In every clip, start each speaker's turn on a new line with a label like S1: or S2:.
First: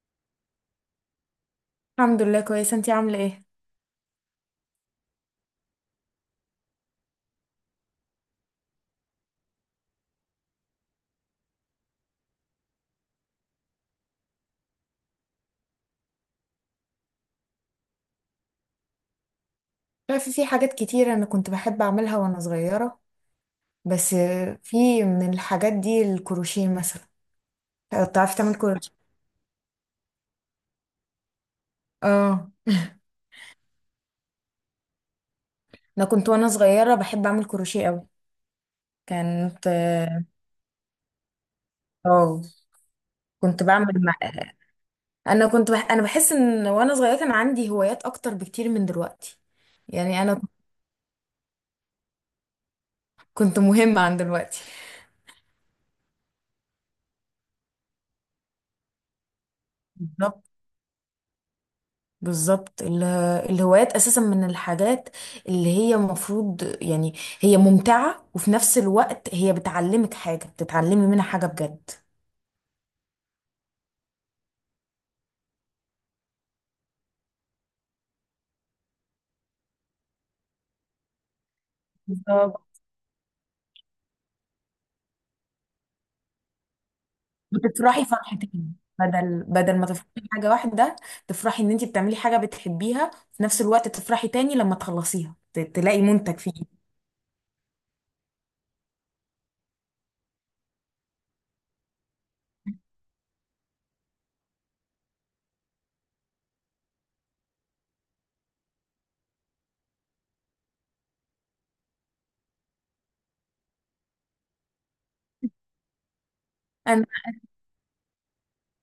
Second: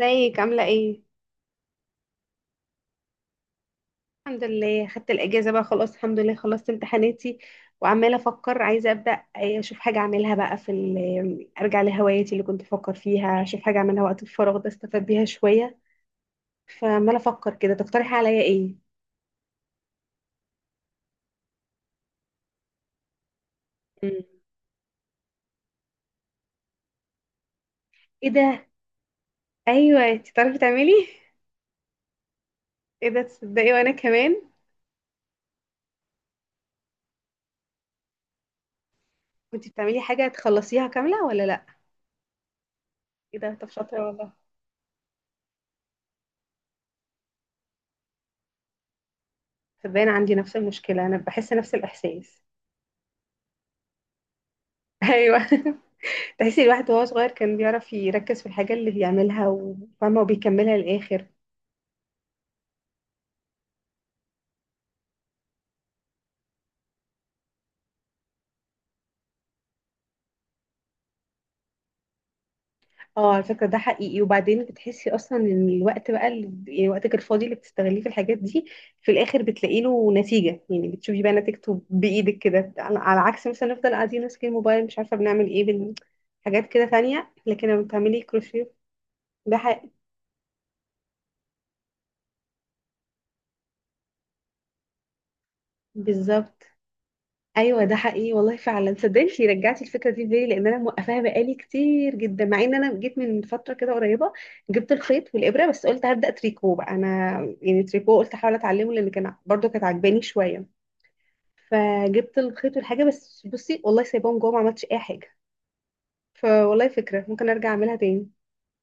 S1: ازيك؟ عاملة ايه؟
S2: الحمد لله كويسة، انتي عاملة ايه؟
S1: الحمد لله، خدت الأجازة بقى، خلاص الحمد لله خلصت امتحاناتي. وعمالة أفكر، عايزة أبدأ أشوف حاجة أعملها بقى أرجع لهواياتي اللي كنت بفكر فيها، أشوف حاجة أعملها وقت الفراغ ده أستفاد بيها شوية. فعمالة أفكر كده، تقترحي عليا ايه؟
S2: عارفة في حاجات كتير انا كنت بحب اعملها وانا صغيرة. بس
S1: مم.
S2: في من الحاجات دي الكروشيه مثلا.
S1: ايه
S2: بتعرفي تعمل
S1: ده؟
S2: كروشيه؟
S1: أيوه، انتي بتعرفي تعملي؟
S2: اه،
S1: ايه ده، تصدقي وأنا كمان.
S2: انا كنت وانا صغيرة بحب اعمل كروشيه قوي. كانت،
S1: وانتي بتعملي حاجة تخلصيها كاملة ولا لأ؟
S2: اه،
S1: ايه ده،
S2: كنت
S1: طب
S2: بعمل
S1: شاطرة
S2: مع...
S1: والله.
S2: انا كنت بح... انا بحس ان وانا صغيرة كان عندي هوايات اكتر بكتير من دلوقتي.
S1: تصدقني أنا
S2: يعني
S1: عندي
S2: انا
S1: نفس المشكلة، أنا بحس نفس الإحساس.
S2: كنت مهمة عن دلوقتي.
S1: أيوه. تحسي الواحد وهو صغير كان بيعرف يركز في الحاجة اللي بيعملها، وفاهمة
S2: بالظبط.
S1: وبيكملها للآخر.
S2: بالظبط ال- الهوايات اساسا من الحاجات اللي هي المفروض، يعني هي ممتعة وفي نفس الوقت هي بتعلمك حاجة، بتتعلمي منها حاجة بجد.
S1: اه على فكرة، ده حقيقي. وبعدين بتحسي أصلا إن الوقت بقى اللي يعني وقتك الفاضي اللي بتستغليه في الحاجات دي، في الآخر بتلاقي له نتيجة، يعني بتشوفي بقى نتيجته بإيدك
S2: بالظبط،
S1: كده، على عكس مثلا نفضل قاعدين ماسكين الموبايل مش عارفة بنعمل إيه، حاجات كده تانية. لكن لما
S2: بتفرحي
S1: بتعملي كروشيه،
S2: فرحتين، بدل
S1: ده
S2: بدل ما
S1: حقيقي.
S2: تفرحي بحاجة واحدة. تفرحي ان انتي بتعملي حاجة بتحبيها، في نفس الوقت تفرحي تاني لما تخلصيها تلاقي منتج فيه.
S1: بالظبط. ايوه ده حقيقي والله فعلا، صدقني رجعتي الفكره دي في بالي، لان انا موقفاها بقالي كتير جدا، مع ان انا جيت من فتره كده قريبه جبت الخيط والابره، بس قلت هبدا تريكو بقى انا. يعني تريكو قلت احاول اتعلمه لان كان برضو كانت عجباني شويه. فجبت الخيط والحاجه، بس بصي والله سايباهم جوه ما عملتش اي حاجه. فوالله فكره ممكن ارجع اعملها تاني.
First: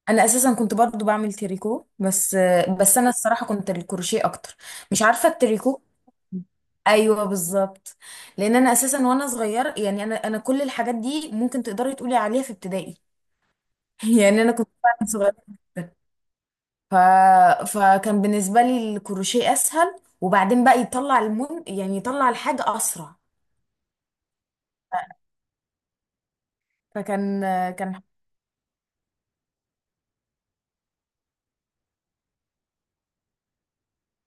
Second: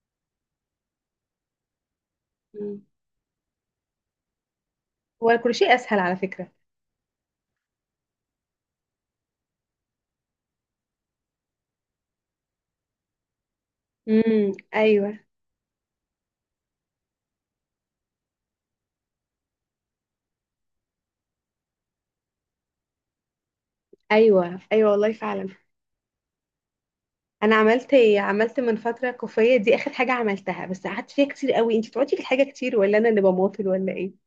S2: انا اساسا كنت برضو بعمل تريكو، بس
S1: مم.
S2: بس انا الصراحه كنت الكروشيه اكتر. مش عارفه
S1: هو الكروشيه
S2: التريكو.
S1: اسهل على فكره.
S2: ايوه بالظبط. لان انا اساسا وانا صغير، يعني انا كل الحاجات دي ممكن تقدري تقولي عليها في ابتدائي. يعني انا كنت فعلا
S1: ايوه.
S2: صغيره جدا. ف... فكان بالنسبه لي الكروشيه اسهل، وبعدين بقى يطلع المن، يعني يطلع الحاجه اسرع.
S1: ايوه ايوه والله فعلا.
S2: فكان،
S1: انا عملت
S2: كان
S1: إيه؟ عملت من فتره كوفيه، دي اخر حاجه عملتها، بس قعدت فيها كتير قوي. انت بتقعدي في الحاجه كتير ولا انا اللي بماطل ولا ايه؟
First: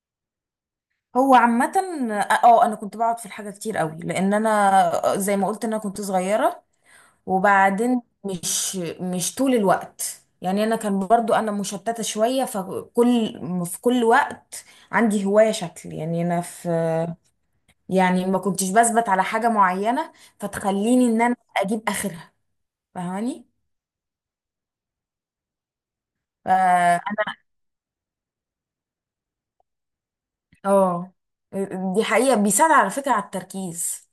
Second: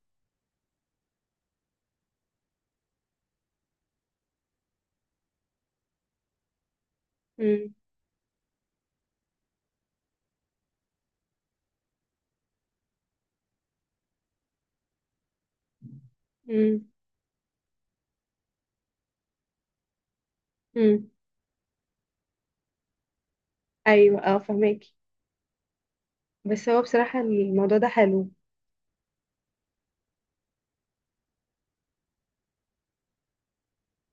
S2: هو عامة، اه، انا كنت بقعد في الحاجة كتير قوي لان انا زي ما قلت انا كنت صغيرة.
S1: امم.
S2: وبعدين مش طول الوقت، يعني انا كان برضو انا مشتتة شوية. فكل، في كل وقت عندي هواية شكل، يعني انا في،
S1: امم.
S2: يعني ما كنتش بثبت على حاجة معينة فتخليني
S1: امم
S2: ان انا اجيب اخرها. فاهماني.
S1: ايوه، اه فهماكي. بس هو
S2: فانا،
S1: بصراحه الموضوع ده حلو.
S2: اه، دي حقيقة بيساعد على فكرة على التركيز.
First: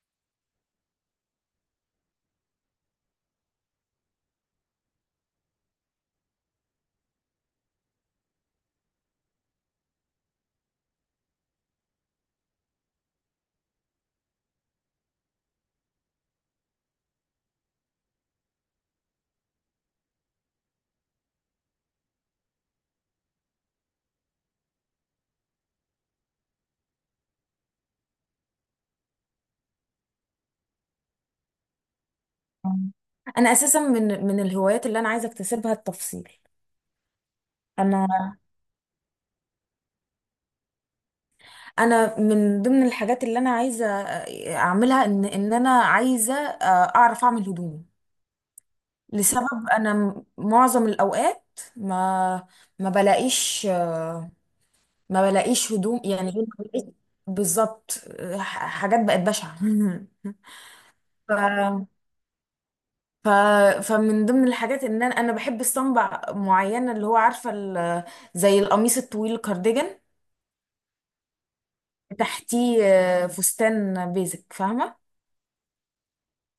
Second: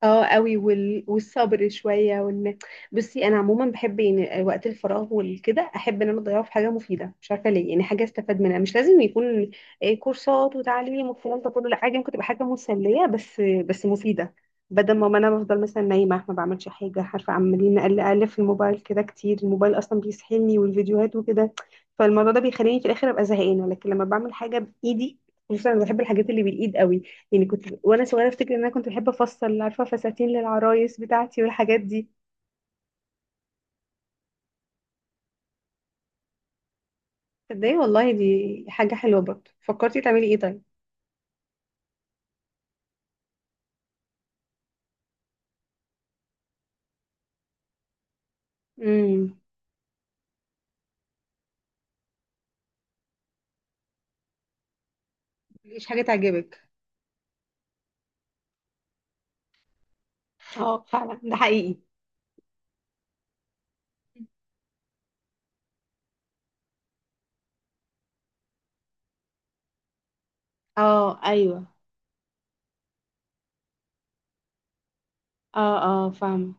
S1: اه قوي، والصبر شويه وان، بصي انا عموما بحب يعني وقت الفراغ والكده، احب ان انا اضيعه في حاجه مفيده، مش عارفه ليه يعني، حاجه استفاد منها. مش لازم يكون كورسات وتعليم والكلام ده كله، لا، حاجه ممكن تبقى حاجه مسليه بس مفيده. بدل ما انا بفضل مثلا نايمه ما بعملش حاجه، عارفه عمالين اقل اقل في الموبايل كده كتير، الموبايل اصلا بيسحلني والفيديوهات وكده. فالموضوع ده بيخليني في الاخر ابقى زهقانه، لكن لما بعمل حاجه بايدي، خصوصا أنا بحب الحاجات اللي بالايد قوي. يعني كنت وانا صغيره افتكر ان انا كنت بحب افصل، عارفه فساتين للعرايس بتاعتي والحاجات دي.
S2: انا اساسا من الهوايات اللي انا عايزة اكتسبها التفصيل.
S1: تصدقي والله
S2: انا،
S1: دي حاجه حلوه برضه، فكرتي تعملي ايه طيب؟
S2: انا من ضمن الحاجات اللي انا عايزه اعملها ان انا عايزه، اعرف اعمل هدومي.
S1: امم.
S2: لسبب انا معظم الاوقات ما، ما بلاقيش، ما بلاقيش
S1: مفيش
S2: هدوم،
S1: حاجه
S2: يعني ما
S1: تعجبك.
S2: بلاقيش. بالظبط. حاجات بقت بشعه.
S1: اه فعلا
S2: ف
S1: ده حقيقي.
S2: ف فمن ضمن الحاجات ان انا بحب الصنبع معينه، اللي هو عارفه زي القميص الطويل الكارديجان
S1: اه. ايوه
S2: تحتيه، فستان بيزك، فاهمه.
S1: اه اه فاهمه.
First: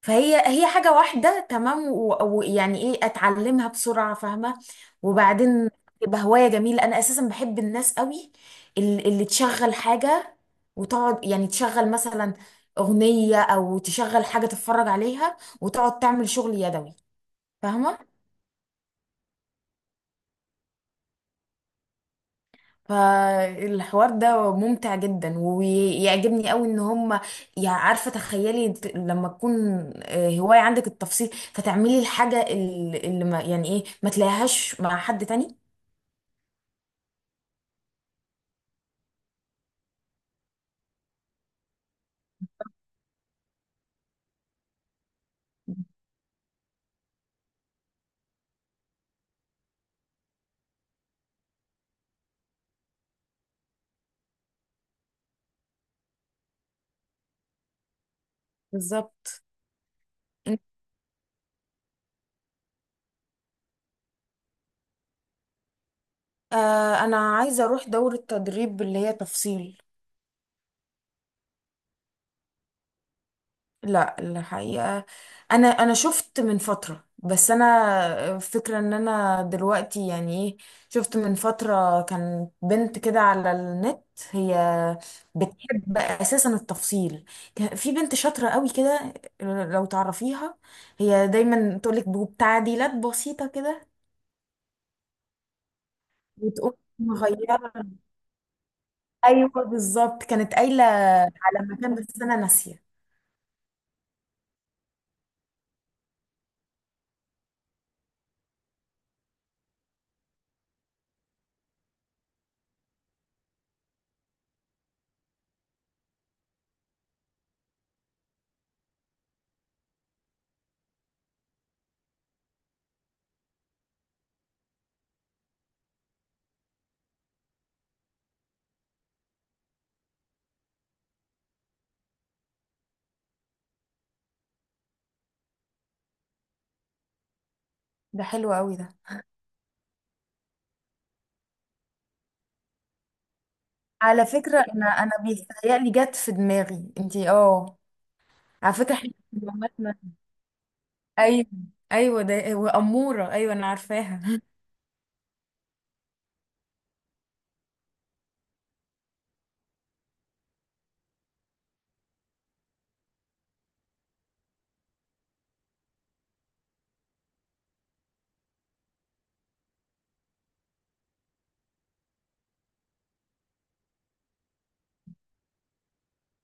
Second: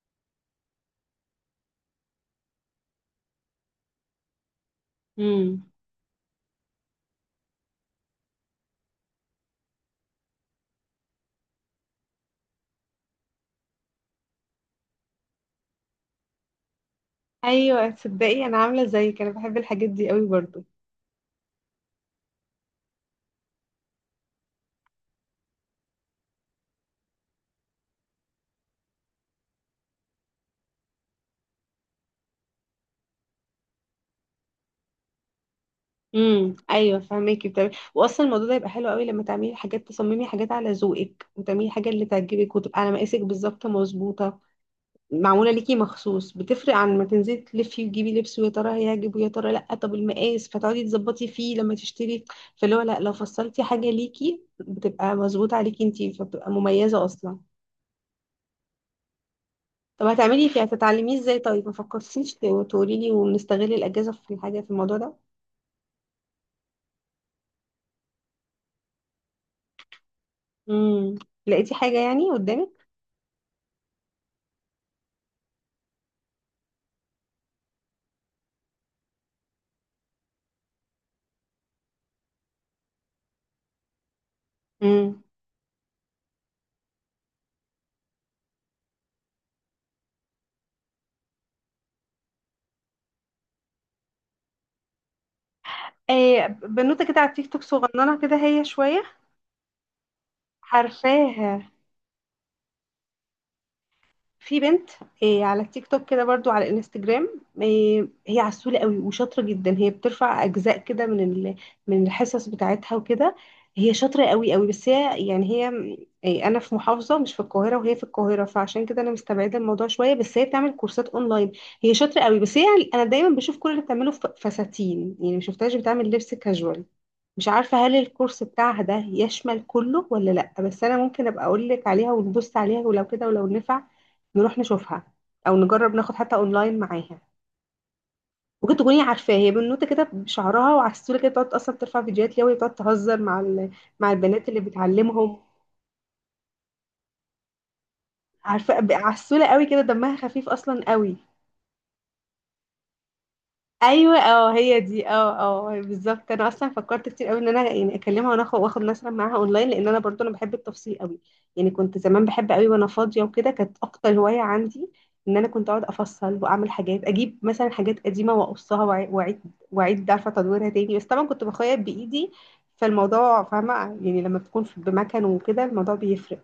S2: فهي حاجة واحدة تمام ويعني ايه، اتعلمها بسرعة، فاهمة.
S1: امم
S2: وبعدين تبقى هواية جميلة. انا اساسا بحب الناس قوي اللي تشغل حاجة وتقعد، يعني تشغل مثلا اغنية او تشغل حاجة تتفرج عليها وتقعد تعمل شغل يدوي.
S1: ايوه.
S2: فاهمة.
S1: تصدقي انا عامله زيك، انا بحب الحاجات دي قوي برضو.
S2: فالحوار ده ممتع جدا ويعجبني قوي ان هم، يعني عارفه تخيلي انت لما تكون، هوايه عندك التفصيل فتعملي الحاجه اللي ما، يعني ايه، ما تلاقيهاش مع حد تاني.
S1: ايوه فاهماكي. بتعملي واصلا الموضوع ده يبقى حلو قوي لما تعملي حاجات، تصممي حاجات على ذوقك، وتعملي حاجه اللي تعجبك وتبقى على مقاسك بالظبط مظبوطه، معمولة ليكي مخصوص. بتفرق عن ما تنزلي تلفي وتجيبي لبس، ويا ترى هيعجب ويا ترى لأ، طب المقاس فتقعدي تظبطي فيه لما تشتري. فاللي هو لأ، لو فصلتي حاجة ليكي بتبقى مظبوطة عليكي انتي، فبتبقى مميزة أصلا.
S2: بالظبط.
S1: طب هتعملي فيه، هتتعلميه ازاي طيب؟ ما فكرتيش تقولي لي ونستغل الأجازة في الحاجة في الموضوع ده؟
S2: انا عايزه اروح دوره تدريب اللي هي تفصيل.
S1: امم. لقيتي حاجة يعني قدامك؟
S2: لا، الحقيقة انا، انا شفت من فترة، بس انا فكرة ان انا دلوقتي، يعني ايه، شفت من فترة كان بنت كده على النت، هي
S1: امم.
S2: بتحب اساسا التفصيل. كان في بنت شاطرة قوي كده، لو تعرفيها، هي دايما تقولك بتعديلات بسيطة كده
S1: ايه،
S2: وتقوم
S1: بنوتة كده على التيك توك،
S2: مغيرة.
S1: صغننة كده هي شوية؟
S2: ايوه بالظبط، كانت قايلة
S1: حرفاها.
S2: على مكان بس انا ناسية.
S1: في بنت. إيه على التيك توك كده برضو على الانستجرام؟ إيه هي عسولة قوي وشاطرة جدا، هي بترفع أجزاء كده من الحصص بتاعتها وكده. هي شاطرة قوي قوي، بس هي يعني هي، إيه أنا في محافظة مش في القاهرة وهي في القاهرة، فعشان كده أنا مستبعدة الموضوع شوية، بس هي بتعمل كورسات أونلاين. هي شاطرة قوي، بس هي، أنا دايما بشوف كل اللي بتعمله فساتين، يعني مشوفتهاش بتعمل لبس كاجوال. مش عارفة هل الكورس بتاعها ده يشمل كله ولا لأ، بس أنا ممكن أبقى أقول لك عليها ونبص عليها، ولو كده ولو نفع نروح نشوفها، أو نجرب ناخد حتى أونلاين معاها.
S2: ده حلو قوي
S1: ممكن
S2: ده.
S1: تكوني عارفاه، هي بنوتة كده بشعرها وعلى السولة كده، بتقعد أصلا ترفع فيديوهات ليها، وهي بتقعد تهزر مع مع
S2: على
S1: البنات اللي
S2: فكرة انا، انا
S1: بتعلمهم.
S2: بيتهيألي جت في دماغي انتي، اه، على
S1: عارفة
S2: فكرة احنا
S1: عسولة قوي كده،
S2: مامتنا.
S1: دمها خفيف أصلا قوي.
S2: ايوه، ايوه ده واموره، ايوه انا
S1: ايوه
S2: عارفاها.
S1: اه، هي دي اه اه بالظبط. انا اصلا فكرت كتير قوي ان انا يعني اكلمها وناخد نسرة معاها اونلاين، لان انا برضو انا بحب التفصيل قوي. يعني كنت زمان بحب قوي وانا فاضيه وكده، كانت اكتر هوايه عندي ان انا كنت اقعد افصل واعمل حاجات، اجيب مثلا حاجات قديمه واقصها واعيد، عارفه تدويرها تاني، بس طبعا كنت بخيط بايدي. فالموضوع فاهمه يعني لما بتكون بمكان وكده الموضوع بيفرق.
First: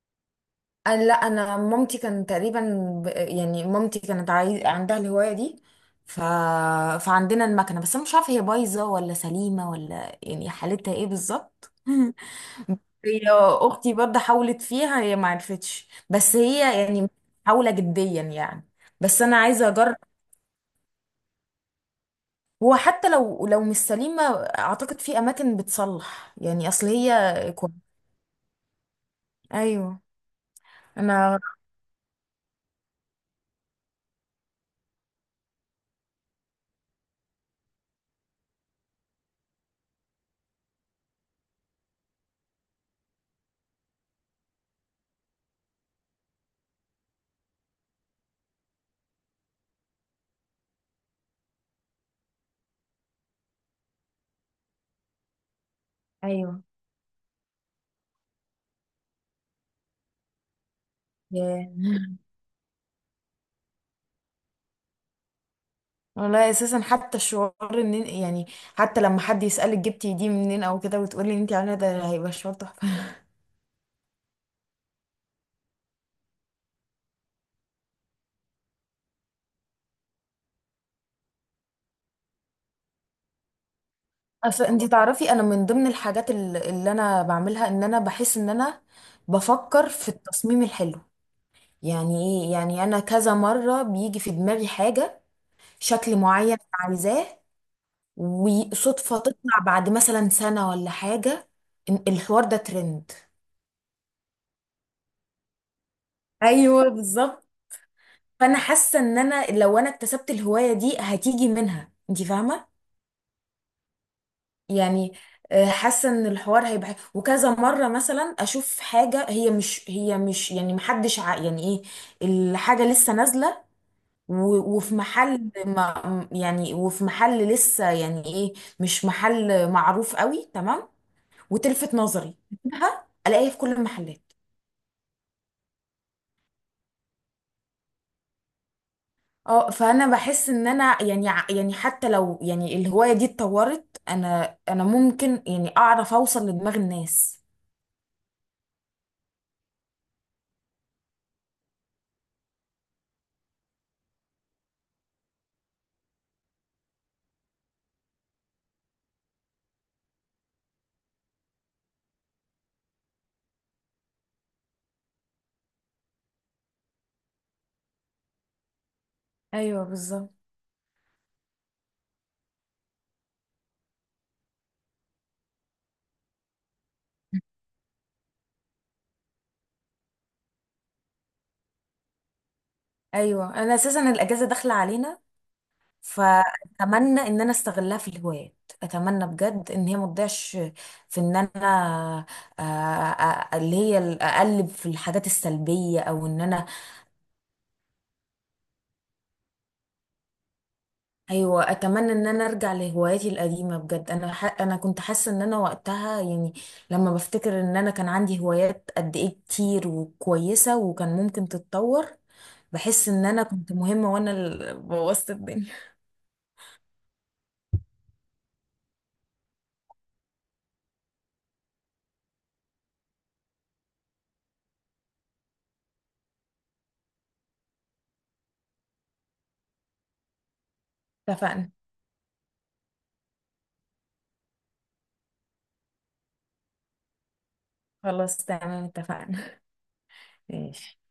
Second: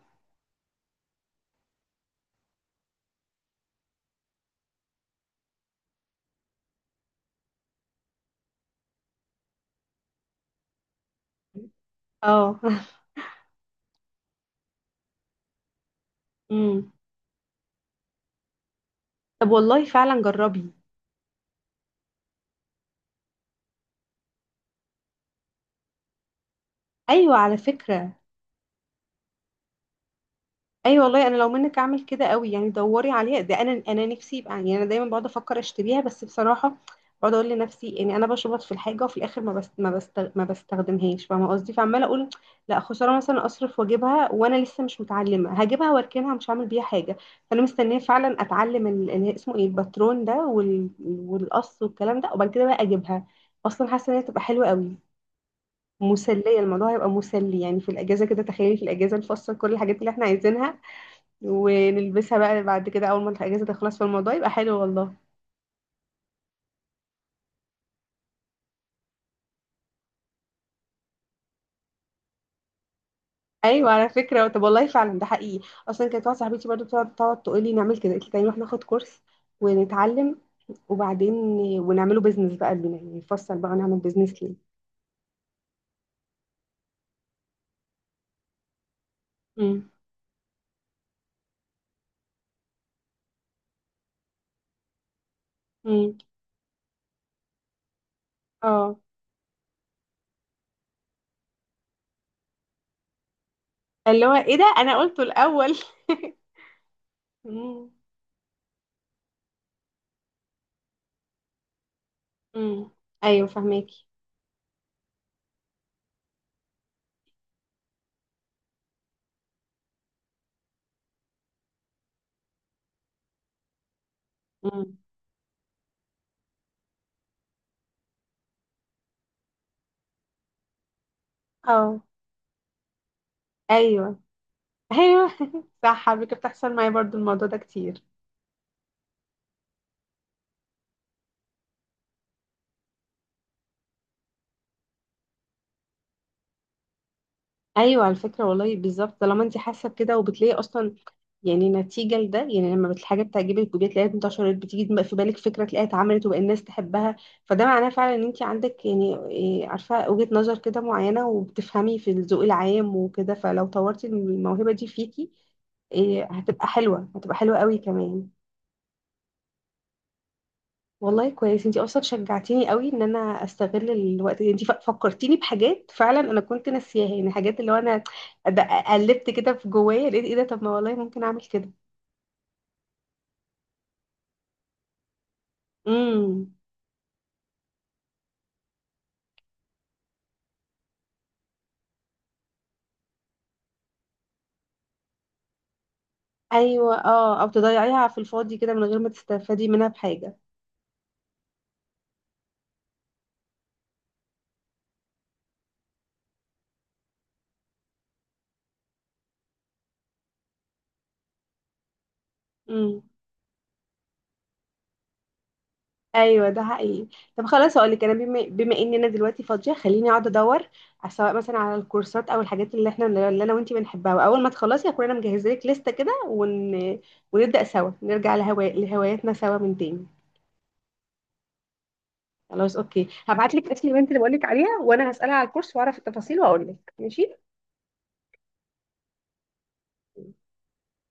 S2: أنا لا، انا مامتي كان تقريبا، يعني مامتي كانت عايز عندها الهوايه دي. ف... فعندنا المكنه، بس انا مش عارفه هي بايظه ولا سليمه، ولا يعني حالتها ايه بالظبط.
S1: اه.
S2: هي اختي برضه حاولت فيها، هي ما عرفتش، بس هي
S1: امم.
S2: يعني محاوله جديا يعني. بس انا
S1: طب
S2: عايزه
S1: والله
S2: اجرب.
S1: فعلا جربي.
S2: هو حتى لو، لو مش سليمة، اعتقد في اماكن بتصلح، يعني اصل
S1: ايوه
S2: هي
S1: على
S2: كويس.
S1: فكره.
S2: ايوه.
S1: ايوه والله انا
S2: انا،
S1: لو منك اعمل كده قوي، يعني دوري عليها ده، انا انا نفسي يبقى، يعني انا دايما بقعد افكر اشتريها بس بصراحه بقعد اقول لنفسي، يعني انا بشبط في الحاجه وفي الاخر ما بستخدمهاش، فاهمه قصدي؟ فعماله اقول لا خساره، مثلا اصرف واجيبها وانا لسه مش متعلمه، هجيبها واركنها مش هعمل بيها حاجه. فانا مستنيه فعلا اتعلم اللي اسمه ايه الباترون ده والقص والكلام ده، وبعد كده بقى اجيبها. اصلا حاسه ان هي تبقى حلوه قوي، مسليه.
S2: ايوه.
S1: الموضوع هيبقى مسلي يعني في الاجازه كده، تخيلي في الاجازه نفصل كل الحاجات اللي احنا عايزينها،
S2: ياه.
S1: ونلبسها بقى بعد كده اول ما الاجازه تخلص، في الموضوع يبقى حلو والله.
S2: والله اساسا حتى الشعور، ان يعني حتى لما حد يسألك جبتي دي منين او كده وتقولي انت عامله ده، هيبقى شعور تحفه.
S1: ايوه على فكره. طب والله فعلا ده حقيقي، اصلا كانت واحده صاحبتي برضو بتقعد تقول لي نعمل كده، قلت لها نروح ناخد كورس ونتعلم، وبعدين ونعمله بيزنس بقى لينا، يعني نفصل بقى ونعمل بيزنس
S2: اصل
S1: ليه.
S2: انت تعرفي انا من ضمن الحاجات اللي انا بعملها ان انا بحس ان انا بفكر
S1: امم.
S2: في التصميم الحلو، يعني ايه. يعني انا كذا مره بيجي في دماغي حاجه، شكل
S1: امم.
S2: معين أنا عايزاه،
S1: اه.
S2: وصدفة تطلع بعد مثلا سنة ولا حاجة، إن الحوار ده ترند.
S1: اللي هو ايه ده انا قلته الاول.
S2: ايوه بالظبط.
S1: امم.
S2: فانا حاسه ان انا لو انا اكتسبت الهوايه دي هتيجي منها، انت فاهمه.
S1: امم ايوه فهماكي.
S2: يعني، حاسه ان الحوار هيبقى، وكذا مره مثلا اشوف حاجه، هي مش، هي مش، يعني محدش يعني ايه، الحاجه لسه نازله، و... وفي
S1: امم
S2: محل ما، يعني وفي محل لسه، يعني ايه، مش محل معروف قوي، تمام، وتلفت
S1: اه
S2: نظري. أجيبها، الاقيها في كل
S1: ايوه
S2: المحلات.
S1: ايوه. صح على فكره، بتحصل معايا برضو الموضوع ده كتير.
S2: اه. فانا بحس ان انا يعني يعني حتى لو يعني الهوايه دي اتطورت، انا، انا ممكن يعني اعرف اوصل لدماغ الناس.
S1: ايوه على فكره والله بالظبط، طالما انت حاسه بكده وبتلاقي اصلا، يعني نتيجه لده، يعني لما الحاجه بتعجبك وبتلاقيها تلاقيها انتشرت، بتيجي في بالك فكره تلاقيها اتعملت وبقى الناس تحبها. فده معناه فعلا ان انت عندك يعني عارفه وجهه نظر كده معينه، وبتفهمي في الذوق العام وكده، فلو طورتي الموهبه دي فيكي، هتبقى حلوه، هتبقى حلوه قوي كمان.
S2: ايوه بالظبط.
S1: والله كويس، انتي اصلا شجعتيني قوي ان انا استغل الوقت. انتي فكرتيني بحاجات فعلا انا كنت ناسياها، يعني حاجات اللي هو انا د- قلبت كده في جوايا، لقيت ايه ده، طب ما والله ممكن اعمل كده.
S2: ايوه، انا اساسا الاجازه داخله علينا،
S1: امم.
S2: فاتمنى ان انا استغلها في الهوايات. اتمنى بجد ان هي ما تضيعش في ان انا، آه، آه، اللي هي اقلب في الحاجات السلبيه، او ان انا،
S1: ايوه اه، او تضيعيها في الفاضي كده من غير ما تستفادي منها بحاجه.
S2: ايوه. اتمنى ان انا ارجع لهواياتي القديمه بجد. انا كنت حاسه ان انا وقتها يعني، لما بفتكر ان انا كان عندي هوايات قد ايه كتير وكويسه وكان ممكن تتطور.
S1: امم.
S2: بحس ان انا كنت مهمه وانا اللي بوظت الدنيا.
S1: ايوه ده حقيقي. طب خلاص، هقول لك انا بما ان انا دلوقتي فاضيه، خليني اقعد ادور سواء مثلا على الكورسات او الحاجات اللي احنا اللي انا وانتي بنحبها، واول ما تخلصي هكون انا مجهزه لك لسته كده ونبدا سوا نرجع لهواياتنا سوا من تاني.
S2: اتفقنا.
S1: خلاص اوكي، هبعت لك اسم البنت اللي بقول لك عليها، وانا هسالها على الكورس واعرف التفاصيل واقول لك. ماشي.
S2: خلاص تمام، اتفقنا. ماشي.